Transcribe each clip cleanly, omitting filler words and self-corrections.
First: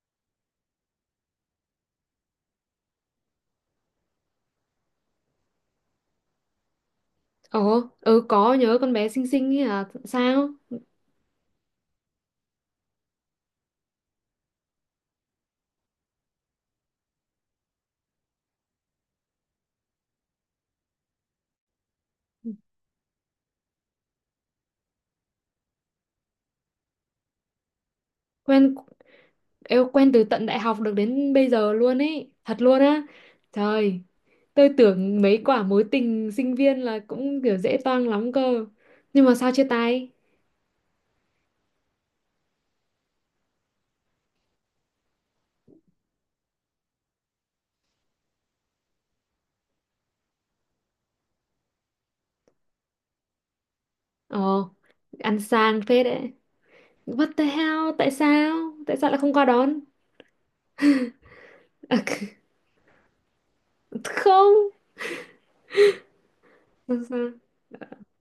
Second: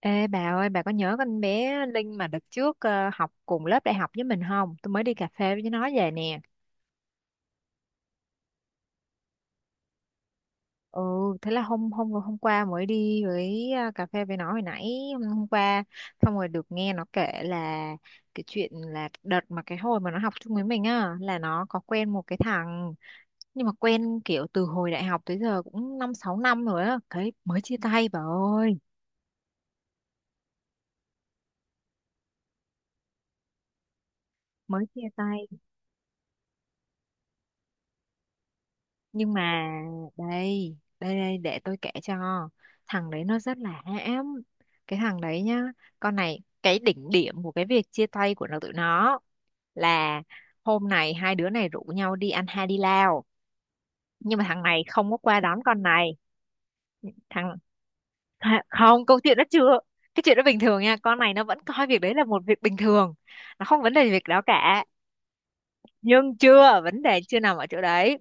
Ê bà ơi, bà có nhớ con bé Linh mà đợt trước học cùng lớp đại học với mình không? Tôi mới đi cà phê với nó về nè. Ồ, ừ có nhớ con bé xinh xinh ấy à, sao? Ừ, thế là hôm hôm hôm qua mới đi với cà phê với nó hồi nãy hôm qua, xong rồi được nghe nó kể là cái chuyện là đợt mà cái hồi mà nó học chung với mình á, là nó có quen một cái thằng, nhưng mà quen kiểu từ hồi đại học tới giờ cũng 5 6 năm rồi á, cái mới chia tay bà ơi, Quen, eo quen từ tận đại học được đến bây giờ luôn ấy, thật luôn á. Trời, tôi mới chia tưởng mấy tay. quả mối tình sinh viên là cũng kiểu dễ toang lắm cơ. Nhưng Nhưng mà sao chia mà tay? đây đây đây, để tôi kể cho. Thằng đấy nó rất là hãm. Cái thằng đấy nhá, con này, cái đỉnh điểm của cái việc chia tay của tụi nó là hôm này hai đứa này rủ nhau đi ăn Hai đi lao, nhưng mà thằng Ồ, này không có qua ăn đón sang con phết này. đấy. What the Thằng... hell? Tại Hả? sao? Tại Không, sao lại câu không chuyện nó qua chưa. đón? Cái chuyện đó bình thường nha, con này nó vẫn coi À, việc đấy là một việc bình thường, nó không vấn đề gì việc đó không. cả. Nhưng chưa, vấn Làm đề sao? chưa nằm ở chỗ đấy.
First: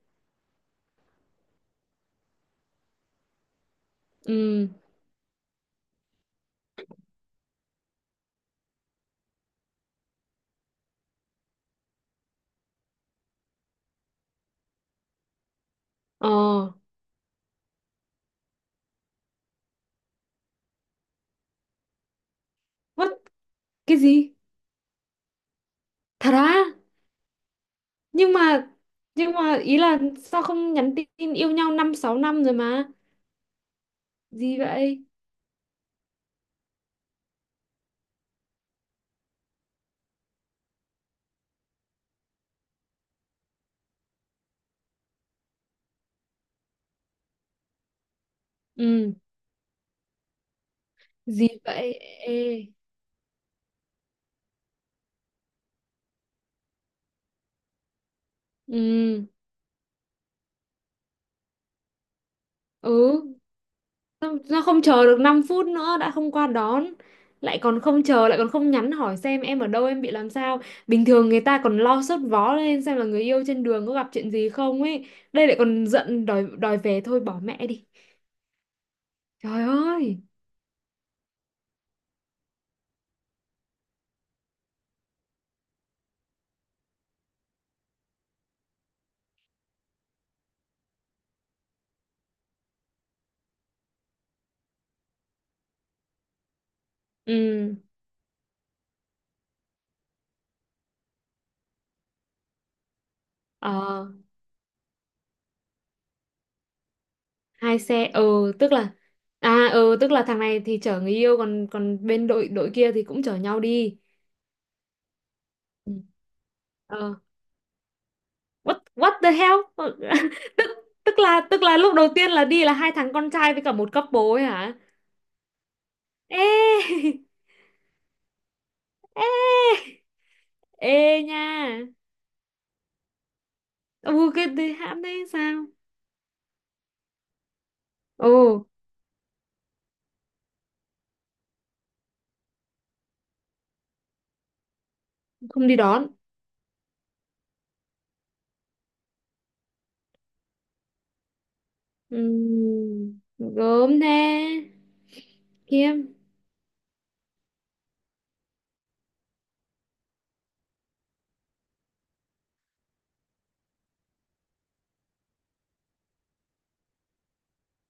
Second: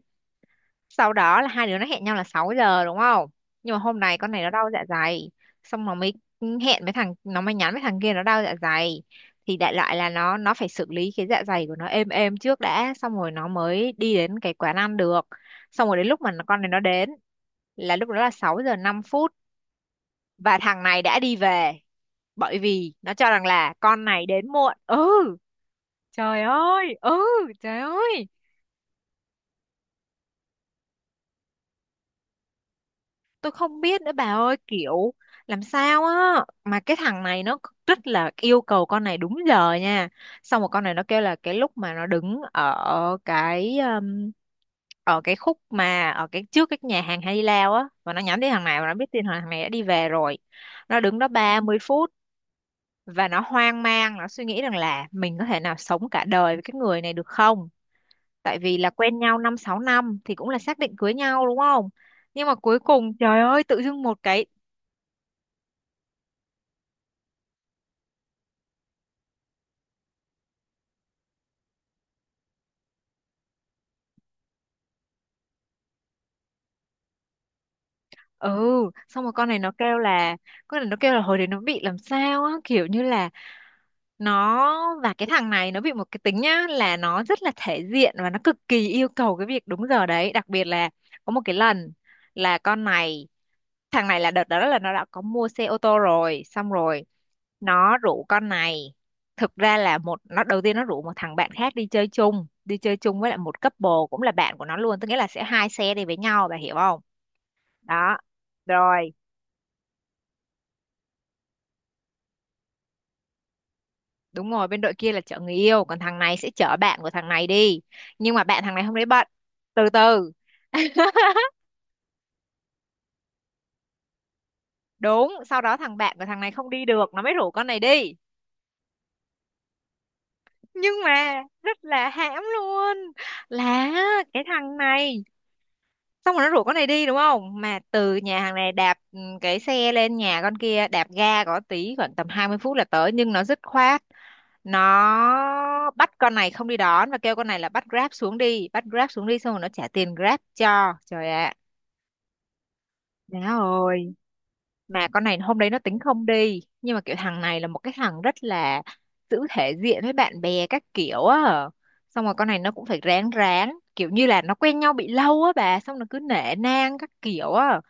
Sau đó là hai đứa nó hẹn nhau là 6 giờ, đúng không? Nhưng mà hôm nay con này nó Ừ. đau dạ dày, xong nó mới hẹn với thằng, nó mới nhắn với thằng kia nó đau dạ dày, thì đại loại là nó phải xử lý cái dạ dày của nó êm êm trước đã, xong rồi nó mới đi đến cái quán ăn được. Xong rồi đến lúc mà Ồ, con này nó đến là lúc đó là 6 giờ 5 phút, và thằng này đã đi về, bởi vì nó what? cho rằng là Cái con này gì? đến muộn. Ừ, Thật trời á? ơi, ừ, trời ơi. nhưng mà nhưng mà ý là sao không nhắn tin, yêu nhau 5 6 năm rồi mà Tôi không biết nữa bà ơi, gì vậy? kiểu làm sao á, mà cái thằng này nó rất là yêu cầu con này đúng giờ nha. Xong rồi con này nó kêu là cái lúc mà nó đứng ở cái khúc mà ở cái trước cái nhà hàng Hai Di Lao á, và nó nhắm đến thằng này và nó biết Ừ, tin thằng này đã đi về rồi, nó đứng đó gì ba mươi vậy? phút Ê. Và nó hoang mang, nó suy nghĩ rằng là mình có thể nào sống cả đời với cái người này được không, tại vì là quen Ừ. nhau 5 6 năm thì cũng là xác định cưới nhau, đúng không? Nhưng mà cuối Ừ, cùng, trời ơi, tự dưng một sao, cái... sao không chờ được 5 phút nữa, đã không qua đón lại còn không chờ, lại còn không nhắn hỏi xem em ở đâu, em bị làm sao. Bình thường người ta còn lo sốt vó lên xem là người yêu trên đường có gặp chuyện gì không ấy, đây lại còn giận đòi, đòi về thôi bỏ mẹ đi. Ừ, xong rồi con này Trời nó kêu ơi. là, hồi đấy nó bị làm sao á, kiểu như là nó và cái thằng này nó bị một cái tính nhá, là nó rất là thể diện và nó cực kỳ yêu cầu cái việc đúng giờ đấy. Đặc biệt là có một cái lần là con này... thằng này, là đợt đó là nó đã có mua xe ô tô rồi, xong rồi Ừ. nó rủ con này. Thực ra là một nó đầu tiên nó rủ một thằng bạn khác đi chơi chung, đi chơi chung với lại một couple Ờ, cũng là bạn của nó luôn, tức nghĩa là sẽ hai xe đi với nhau, bà hiểu không? hai xe, Đó, ừ tức là rồi, à ừ tức là thằng này thì chở người yêu, còn còn bên đội, đội kia thì cũng chở nhau đi. đúng rồi, bên đội kia là chở người yêu, Ừ. còn thằng này sẽ chở bạn của Ờ, thằng này đi. Nhưng mà bạn thằng what này hôm đấy what bận. the hell Từ từ, tức, tức là lúc đầu tiên là đi là hai thằng con trai với cả một couple ấy hả? đúng. Sau đó thằng bạn của thằng Ê này không đi được, nó mới rủ con này đi. ê Nhưng ê mà nha. rất là hãm luôn, là Ừ, cái cái thì thằng hãm này, thế sao? xong rồi nó rủ con này đi, đúng không? Mà từ Ồ, nhà hàng này đạp cái xe lên nhà con kia đạp ga có tí, khoảng tầm 20 phút là tới, nhưng nó dứt khoát không đi nó đón. bắt con này không đi đón, và kêu con này là bắt Grab xuống đi, bắt Grab xuống đi, xong rồi nó trả tiền Grab cho. Trời ạ, má Gớm thế. ơi, mà con này hôm đấy nó Khiêm. tính không đi. Nhưng mà kiểu thằng này là một cái thằng rất là giữ thể diện với bạn bè các kiểu á. Xong rồi con này nó cũng phải ráng ráng, kiểu như là nó quen nhau bị lâu á bà, xong nó cứ nể nang các kiểu á.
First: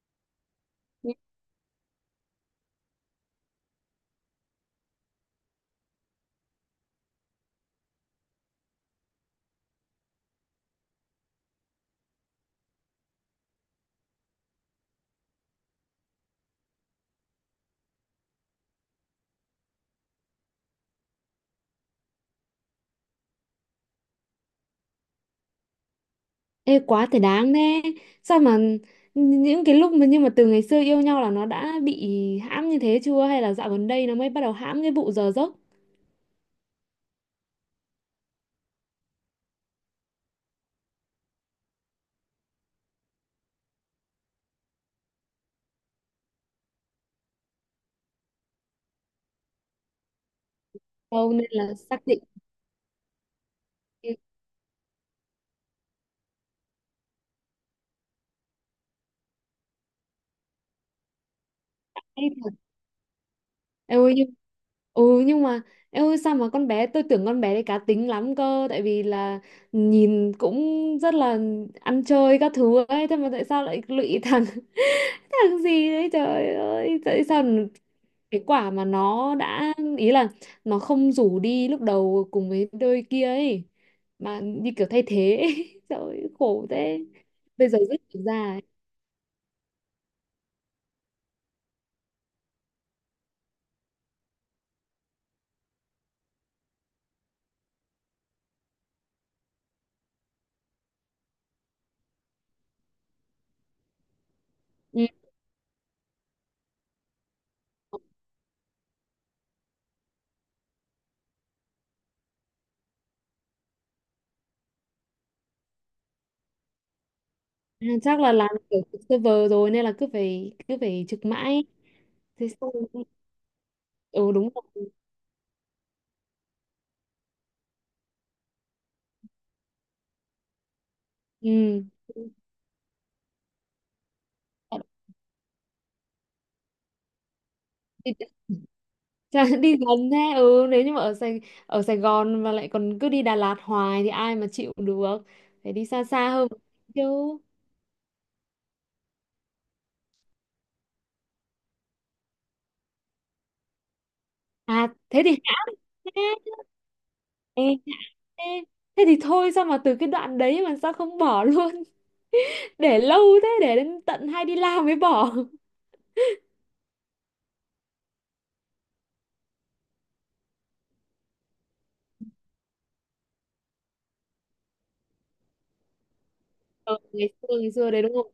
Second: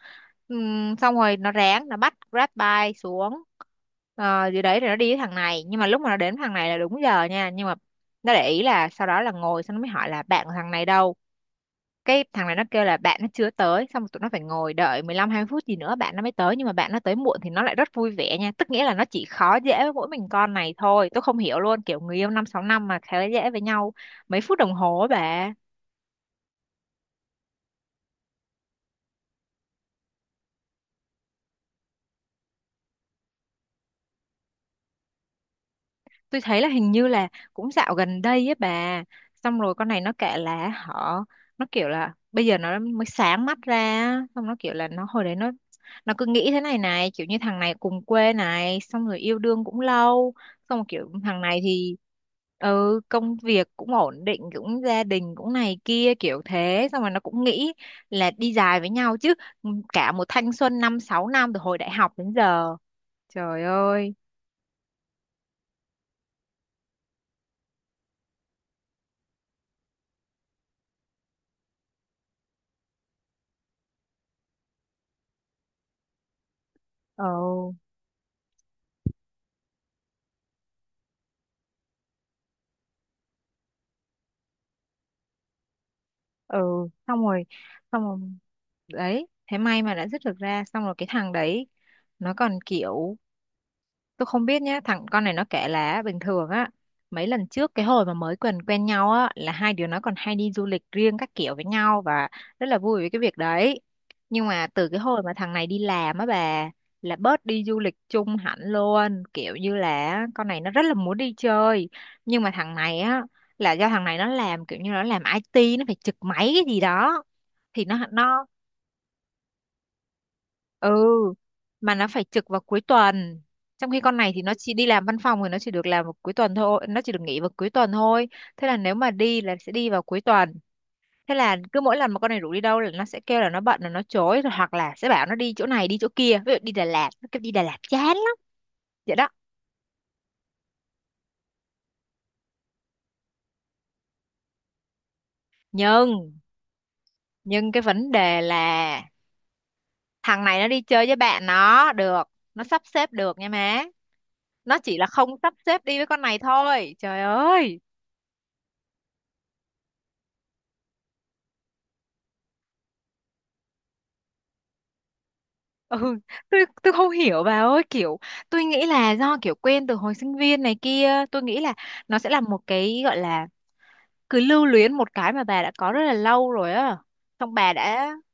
Xong rồi nó ráng, nó bắt Grab bike xuống. Ờ, dưới đấy rồi nó đi với thằng này. Nhưng mà lúc mà nó đến với thằng này là đúng giờ nha. Nhưng mà nó để ý là sau đó là ngồi xong nó mới hỏi là bạn của thằng này đâu. Cái thằng này nó kêu là bạn nó chưa tới, xong rồi tụi nó phải ngồi đợi 15 hai phút gì nữa bạn nó mới tới. Nhưng mà bạn nó tới muộn thì nó lại rất vui vẻ nha, tức nghĩa là nó chỉ khó dễ với mỗi mình con này thôi. Tôi không hiểu luôn, kiểu người yêu 5 6 năm mà khá dễ với nhau mấy phút đồng hồ á bà. Ê, quá thể đáng thế. Sao mà những cái lúc mà, nhưng mà từ ngày xưa yêu nhau là nó đã bị hãm như thế chưa, hay là dạo gần đây nó mới bắt đầu hãm cái vụ giờ giấc? Tôi thấy là hình như là cũng dạo gần đây ấy bà. Xong rồi con này nó kể là họ... nó kiểu là bây giờ nó mới sáng mắt ra á. Xong nó kiểu là nó hồi đấy nó... nó cứ nghĩ thế này này, kiểu như thằng này cùng quê này, xong rồi yêu đương cũng lâu, xong rồi kiểu Đâu thằng nên này là thì, xác định. ừ, công việc cũng ổn định, cũng gia đình cũng này kia kiểu thế. Xong rồi nó cũng nghĩ là đi dài với nhau chứ, cả một thanh xuân 5 6 năm từ hồi đại học đến giờ. Trời Em ơi ơi, nhưng, ừ nhưng mà em ơi, sao mà con bé, tôi tưởng con bé đấy cá tính lắm cơ, tại vì là nhìn cũng rất là ăn chơi các thứ ấy, thế mà tại sao lại lụy thằng thằng gì đấy, trời ơi tại sao? ừ, Cái quả mà nó đã ý là nó không rủ đi lúc đầu cùng với đôi kia ấy, mà như kiểu thay thế ấy. Trời ơi, ừ, khổ thế. xong rồi, Bây giờ rất xong rồi ra ấy. đấy. Thế may mà đã dứt được ra. Xong rồi cái thằng đấy nó còn kiểu... tôi không biết nhá, con này nó kể là bình thường á, mấy lần trước cái hồi mà mới quen quen nhau á, là hai đứa nó còn hay đi du lịch riêng các kiểu với nhau và rất là vui với cái việc đấy. Nhưng mà từ cái Ừ. hồi mà thằng này đi làm á bà, là bớt đi du lịch chung hẳn luôn, kiểu như là con này nó rất là muốn đi chơi, nhưng mà thằng này á, là do thằng này nó làm, kiểu như nó làm IT, nó phải trực máy cái gì đó, thì À, nó chắc là nó làm kiểu trực server rồi nên là cứ phải cứ ừ phải trực mãi. mà nó phải Thế trực vào xong. cuối tuần, trong khi con này Ừ thì đúng nó rồi. chỉ đi làm văn phòng thì nó chỉ được làm vào cuối tuần thôi, nó chỉ được nghỉ vào cuối tuần thôi. Thế là nếu mà đi là sẽ đi vào cuối tuần. Thế là cứ Ừ, mỗi lần mà con này rủ đi đâu là nó sẽ kêu là nó bận, là nó chối rồi, hoặc là sẽ bảo nó đi chỗ này đi chỗ kia, ví dụ đi Đà Lạt nó kêu đi Đà Lạt đi, chán lắm. Vậy đó. chả- đi gần thế, ừ nếu như mà ở Sài, ở Sài Gòn mà lại còn cứ đi Đà Lạt hoài thì ai mà chịu được, phải đi xa xa nhưng hơn một tí chứ. nhưng cái vấn đề là thằng này nó đi chơi với bạn nó được, nó sắp xếp được nha má, nó À chỉ là thế không thì sắp hay xếp đi với con này thế. thôi, trời Ê, ơi. thế, thế thì thôi, sao mà từ cái đoạn đấy mà sao không bỏ luôn? Để lâu thế, để đến tận hay đi làm mới bỏ. Ừ, tôi không hiểu bà ơi, kiểu tôi nghĩ là do kiểu quen từ hồi sinh viên này kia, tôi nghĩ là nó sẽ là một cái gọi là cứ lưu luyến một cái mà bà đã có rất là lâu rồi á. Ờ, ngày xưa, Xong ngày bà xưa đấy đã, đúng không?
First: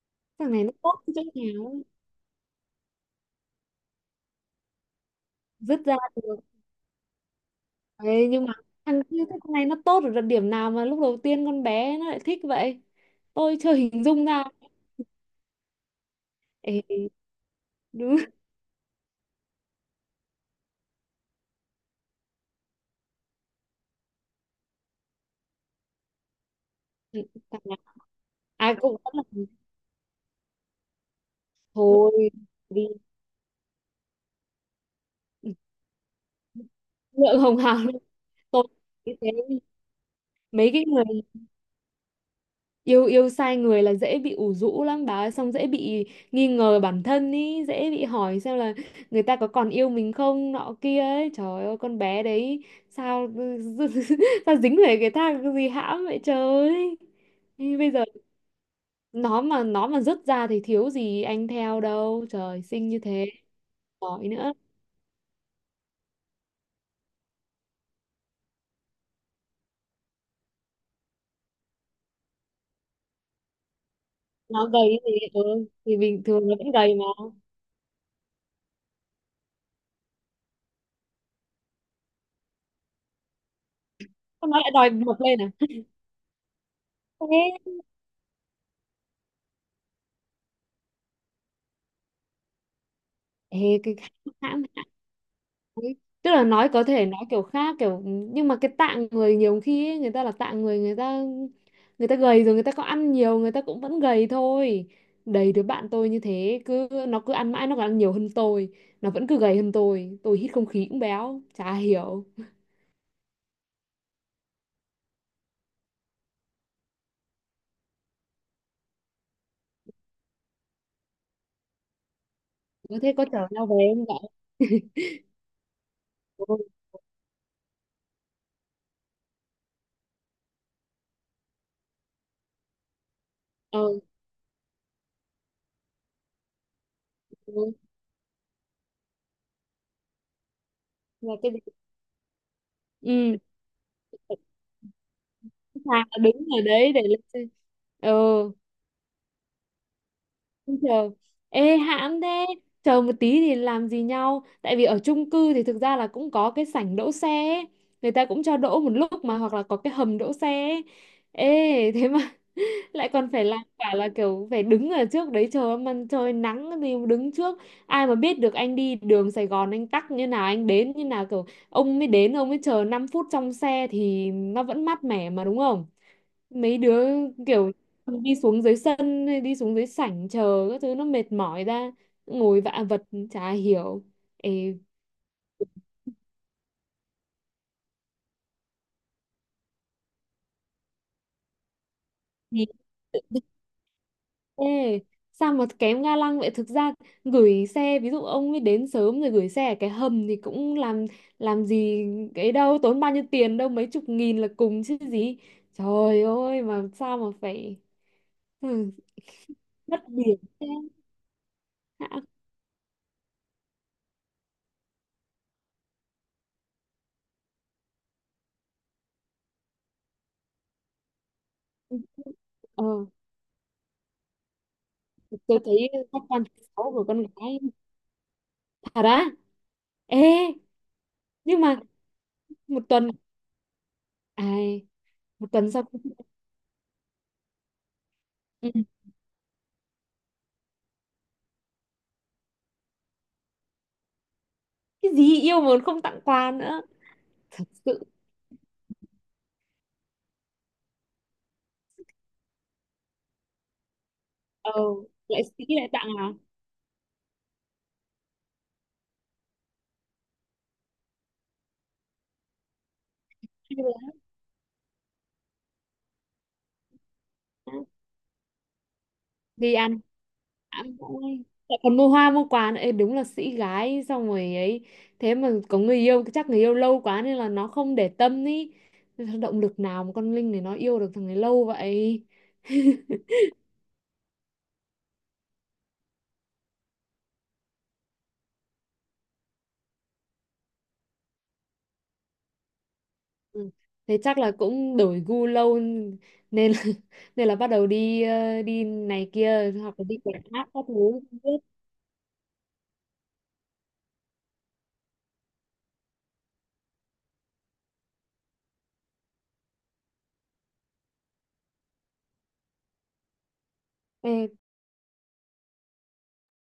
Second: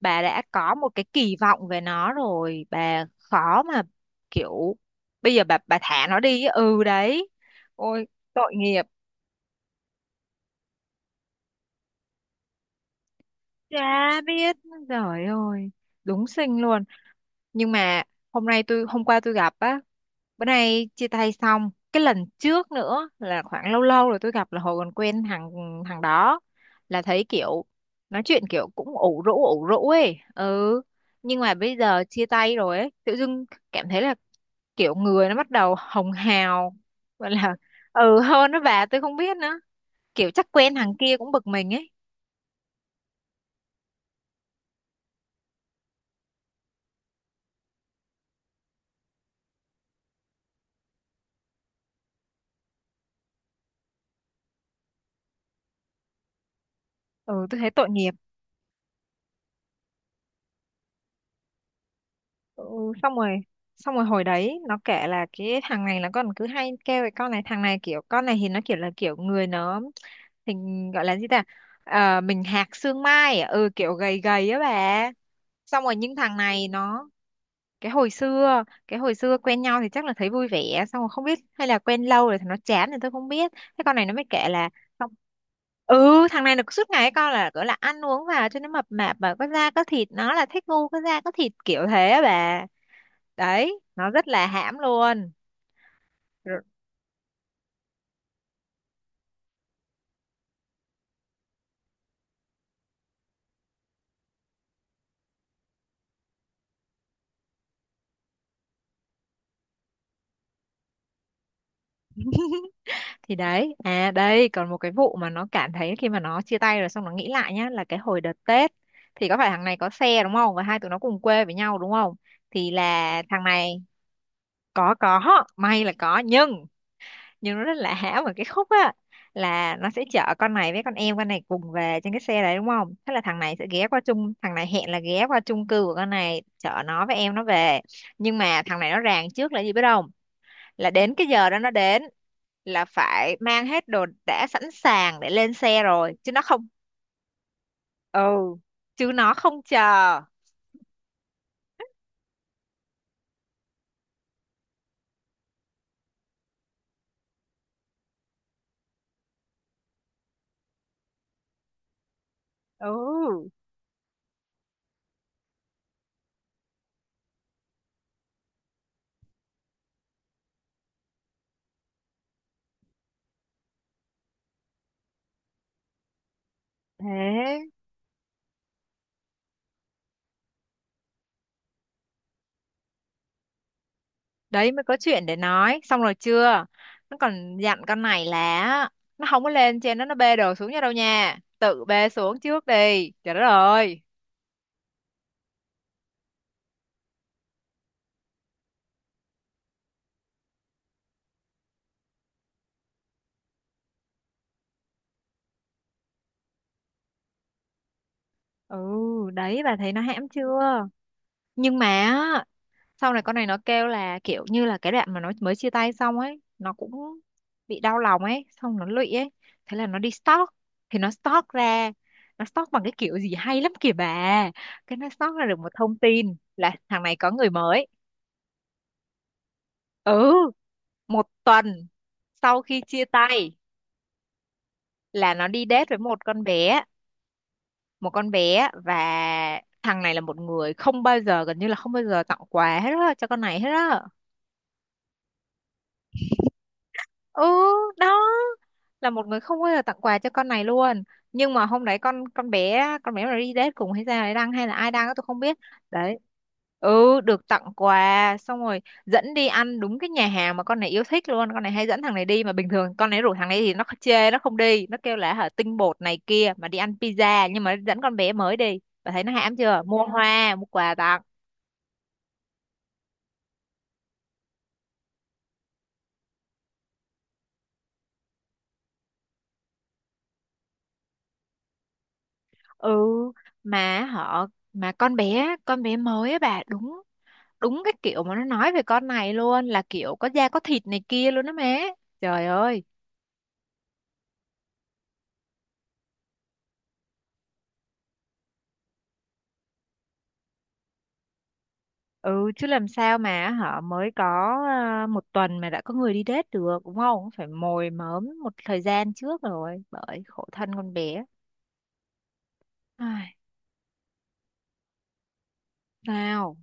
bà đã Thằng này nó có một tốt cái cái chỗ nào kỳ vọng về nó rồi, bà khó mà kiểu bây giờ bà dứt ra thả nó được. đi á. Ừ, đấy. Ôi, Đấy, nhưng tội mà nghiệp. thằng kia, thế con này nó tốt ở điểm nào mà lúc đầu tiên con bé nó lại thích vậy? Tôi chưa Chả hình dung ra. biết, trời ơi, đúng xinh Ê, luôn. Nhưng mà đúng. Hôm qua tôi gặp á, bữa nay chia tay xong. Cái lần trước nữa là khoảng lâu lâu rồi tôi gặp là hồi còn quen thằng thằng đó. Là thấy Thằng kiểu, nào nói chuyện kiểu ai cũng cũng vẫn là ủ rũ ấy. Ừ, nhưng mà bây giờ chia thôi tay rồi đi. ấy, tự dưng cảm thấy là kiểu người nó bắt đầu hồng hào. Gọi Lượng là, hồng hào lên. ừ hơn đó Tôi bà, tôi không nghĩ thế. biết nữa. Kiểu chắc Mấy quen cái thằng người kia cũng bực mình ấy. yêu, yêu sai người là dễ bị ủ rũ lắm bà ơi, xong dễ bị nghi ngờ bản thân ý, dễ bị hỏi xem là người ta có còn yêu mình không nọ kia ấy, trời ơi con bé đấy sao sao dính về cái thang gì hãm vậy trời. Ừ, tôi thấy Ý, tội bây giờ nghiệp. nó mà rớt ra thì thiếu gì anh theo đâu, trời Ừ, xinh như xong thế, rồi, xong rồi hồi giỏi nữa. đấy nó kể là cái thằng này là con cứ hay kêu cái con này, thằng này kiểu, con này thì nó kiểu là kiểu người nó hình, gọi là gì ta? Ờ, mình hạc xương mai à? Ừ, kiểu gầy gầy á Nó gầy bà. thì ừ, Xong rồi thì những bình thằng thường nó này vẫn gầy mà. nó cái hồi xưa quen nhau thì chắc là thấy vui vẻ, xong rồi không biết hay là quen lâu rồi thì nó chán thì tôi không biết. Thế con này nó mới kể Sao nó là lại đòi xong- mập lên à? ừ, thằng này là suốt ngày Thế. con là gọi là ăn uống vào cho nó mập mạp và có da có thịt, nó là thích ngu có da có thịt kiểu thế á bà. Ê, Đấy, cái nó rất hãm là hãm hãm hãm luôn. ấy. Tức là Rồi- nói có thể nói kiểu khác kiểu, nhưng mà cái tạng người nhiều khi ấy, người ta là tạng người, người ta gầy rồi, người ta có ăn nhiều người ta cũng vẫn gầy thôi. Đầy đứa bạn tôi như thế, cứ nó cứ ăn mãi, nó còn ăn nhiều hơn tôi, nó vẫn cứ gầy hơn tôi hít không khí cũng béo, chả hiểu. thì đấy, à đây còn một cái vụ mà nó cảm thấy khi mà nó chia tay rồi, xong nó nghĩ lại nhá, là cái hồi đợt Tết thì có phải thằng này có xe đúng không, và hai tụi nó cùng quê với nhau đúng không, thì Có thế, là có thằng chở nhau này về không vậy? có, may là có Ôi, nhưng nó rất là hãm ở cái khúc á. Là nó sẽ chở con này với con em con này cùng về trên cái xe đấy đúng không. Thế là ờ, thằng này hẹn là ghé qua chung cư của con này, chở nó với em nó ừ, về. Nhưng mà thằng này nó ràng trước là gì biết không? Là đến cái là giờ cái gì? đó nó đến là Ừ phải mang hết đồ sẵn đã sẵn sàng để lên xe sàng rồi, là chứ nó đứng ở không. đấy để lên xe. Ừ, Ừ, chứ nó không chờ. chờ, ê hãm thế. Chờ một tí thì làm gì nhau? Tại vì ở chung cư thì thực ra là cũng có cái sảnh đỗ xe ấy. Người ta cũng cho đỗ một lúc mà, hoặc là có cái hầm đỗ xe ấy. Ê thế mà lại còn phải Ừ, làm cả là kiểu phải đứng ở trước đấy chờ, em ăn trời nắng thì đứng trước, ai mà biết được anh đi đường Sài Gòn anh tắc như nào, anh đến như nào, kiểu ông mới đến, ông mới chờ 5 phút trong xe thì nó vẫn mát mẻ mà đúng không? Mấy đứa thế kiểu đi xuống dưới sân hay đi xuống dưới sảnh chờ các thứ nó mệt mỏi ra, ngồi vạ vật, chả hiểu. đấy Ê, mới có chuyện để nói, xong rồi chưa. Nó còn dặn con này là nó không có lên trên, nó bê đồ xuống nha đâu nha, tự bê xuống trước thì- đi. Trời đất ơi! Ê, sao mà kém ga lăng vậy? Thực ra gửi xe, ví dụ ông ấy đến sớm rồi gửi xe ở cái hầm thì cũng làm gì cái đâu, tốn bao nhiêu tiền đâu, mấy chục nghìn là cùng chứ gì. Trời ơi, mà sao mà phải Ừ, ừ, đấy bà thấy nó mất hãm điểm chưa. thế. Nhưng mà Hả? á, sau này con này nó kêu là kiểu như là cái đoạn mà nó mới chia tay xong ấy, nó cũng bị đau lòng ấy, xong nó lụy ấy. Thế là nó đi stalk. Thì nó stalk ra, nó stalk bằng Ờ, cái kiểu gì hay lắm kìa bà. Cái nó stalk ra tôi được một thấy thông các tin quan thứ là sáu thằng của này con có người gái mới. thật á. Ê, Ừ, một nhưng mà tuần sau khi một chia tuần, tay à, là nó một đi tuần sau date với một con bé một con ừ. bé Và thằng này là một người không bao giờ, gần như là không bao giờ tặng quà hết á cho con này hết á. Cái gì yêu mà còn không tặng quà nữa. Ừ, Sự, đó là một người không bao giờ tặng quà cho con này luôn. Nhưng mà hôm đấy con bé mà đi date cùng hay ra đấy đăng, hay ờ, là ai đăng á, tôi không lại biết. sĩ lại tặng Đấy, à? ừ, được tặng quà xong rồi dẫn đi ăn đúng cái nhà hàng mà con này yêu thích luôn. Con này hay dẫn thằng này đi mà bình thường con này rủ thằng này thì Hay nó là- chê, nó không đi, nó kêu là hả, tinh bột này kia, mà đi ăn pizza. Nhưng mà dẫn con bé mới đi, bà thấy nó hãm đi chưa, ăn. mua hoa mua quà Ám tặng. cũng- lại còn mua hoa mua quà nữa. Ê, đúng là sĩ gái xong rồi ấy, thế mà có người yêu, chắc người yêu lâu quá nên là nó không để tâm ý, động lực nào mà con Linh này nó yêu được thằng này lâu vậy. Ừ, mà họ, mà con bé mới á bà, đúng đúng cái kiểu mà nó nói về con này luôn, là kiểu có da có thịt này kia luôn đó má. Trời ơi! Ừ. Thế chắc là cũng đổi gu lâu nên là, nên là bắt đầu đi ờ, đi này kia hoặc là đi quảng khác các thứ không biết. Ừ, chứ làm sao mà họ mới có, à, một tuần mà đã có người đi date được. Đúng không phải mồi mớm một thời gian trước rồi, bởi khổ thân con bé. Ai, Ê, sao.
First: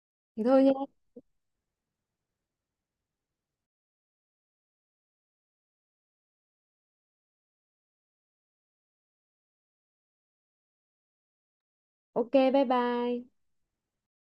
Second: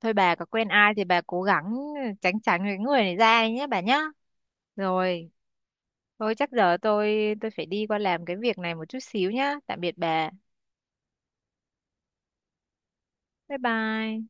Thôi, bà thì có thôi quen nhá. ai thì bà cố gắng tránh tránh cái người này ra đi nhé bà nhá. Rồi, thôi chắc giờ tôi phải đi qua làm cái việc này một chút xíu nhá. Tạm biệt bà. OK bye bye. Bye bye.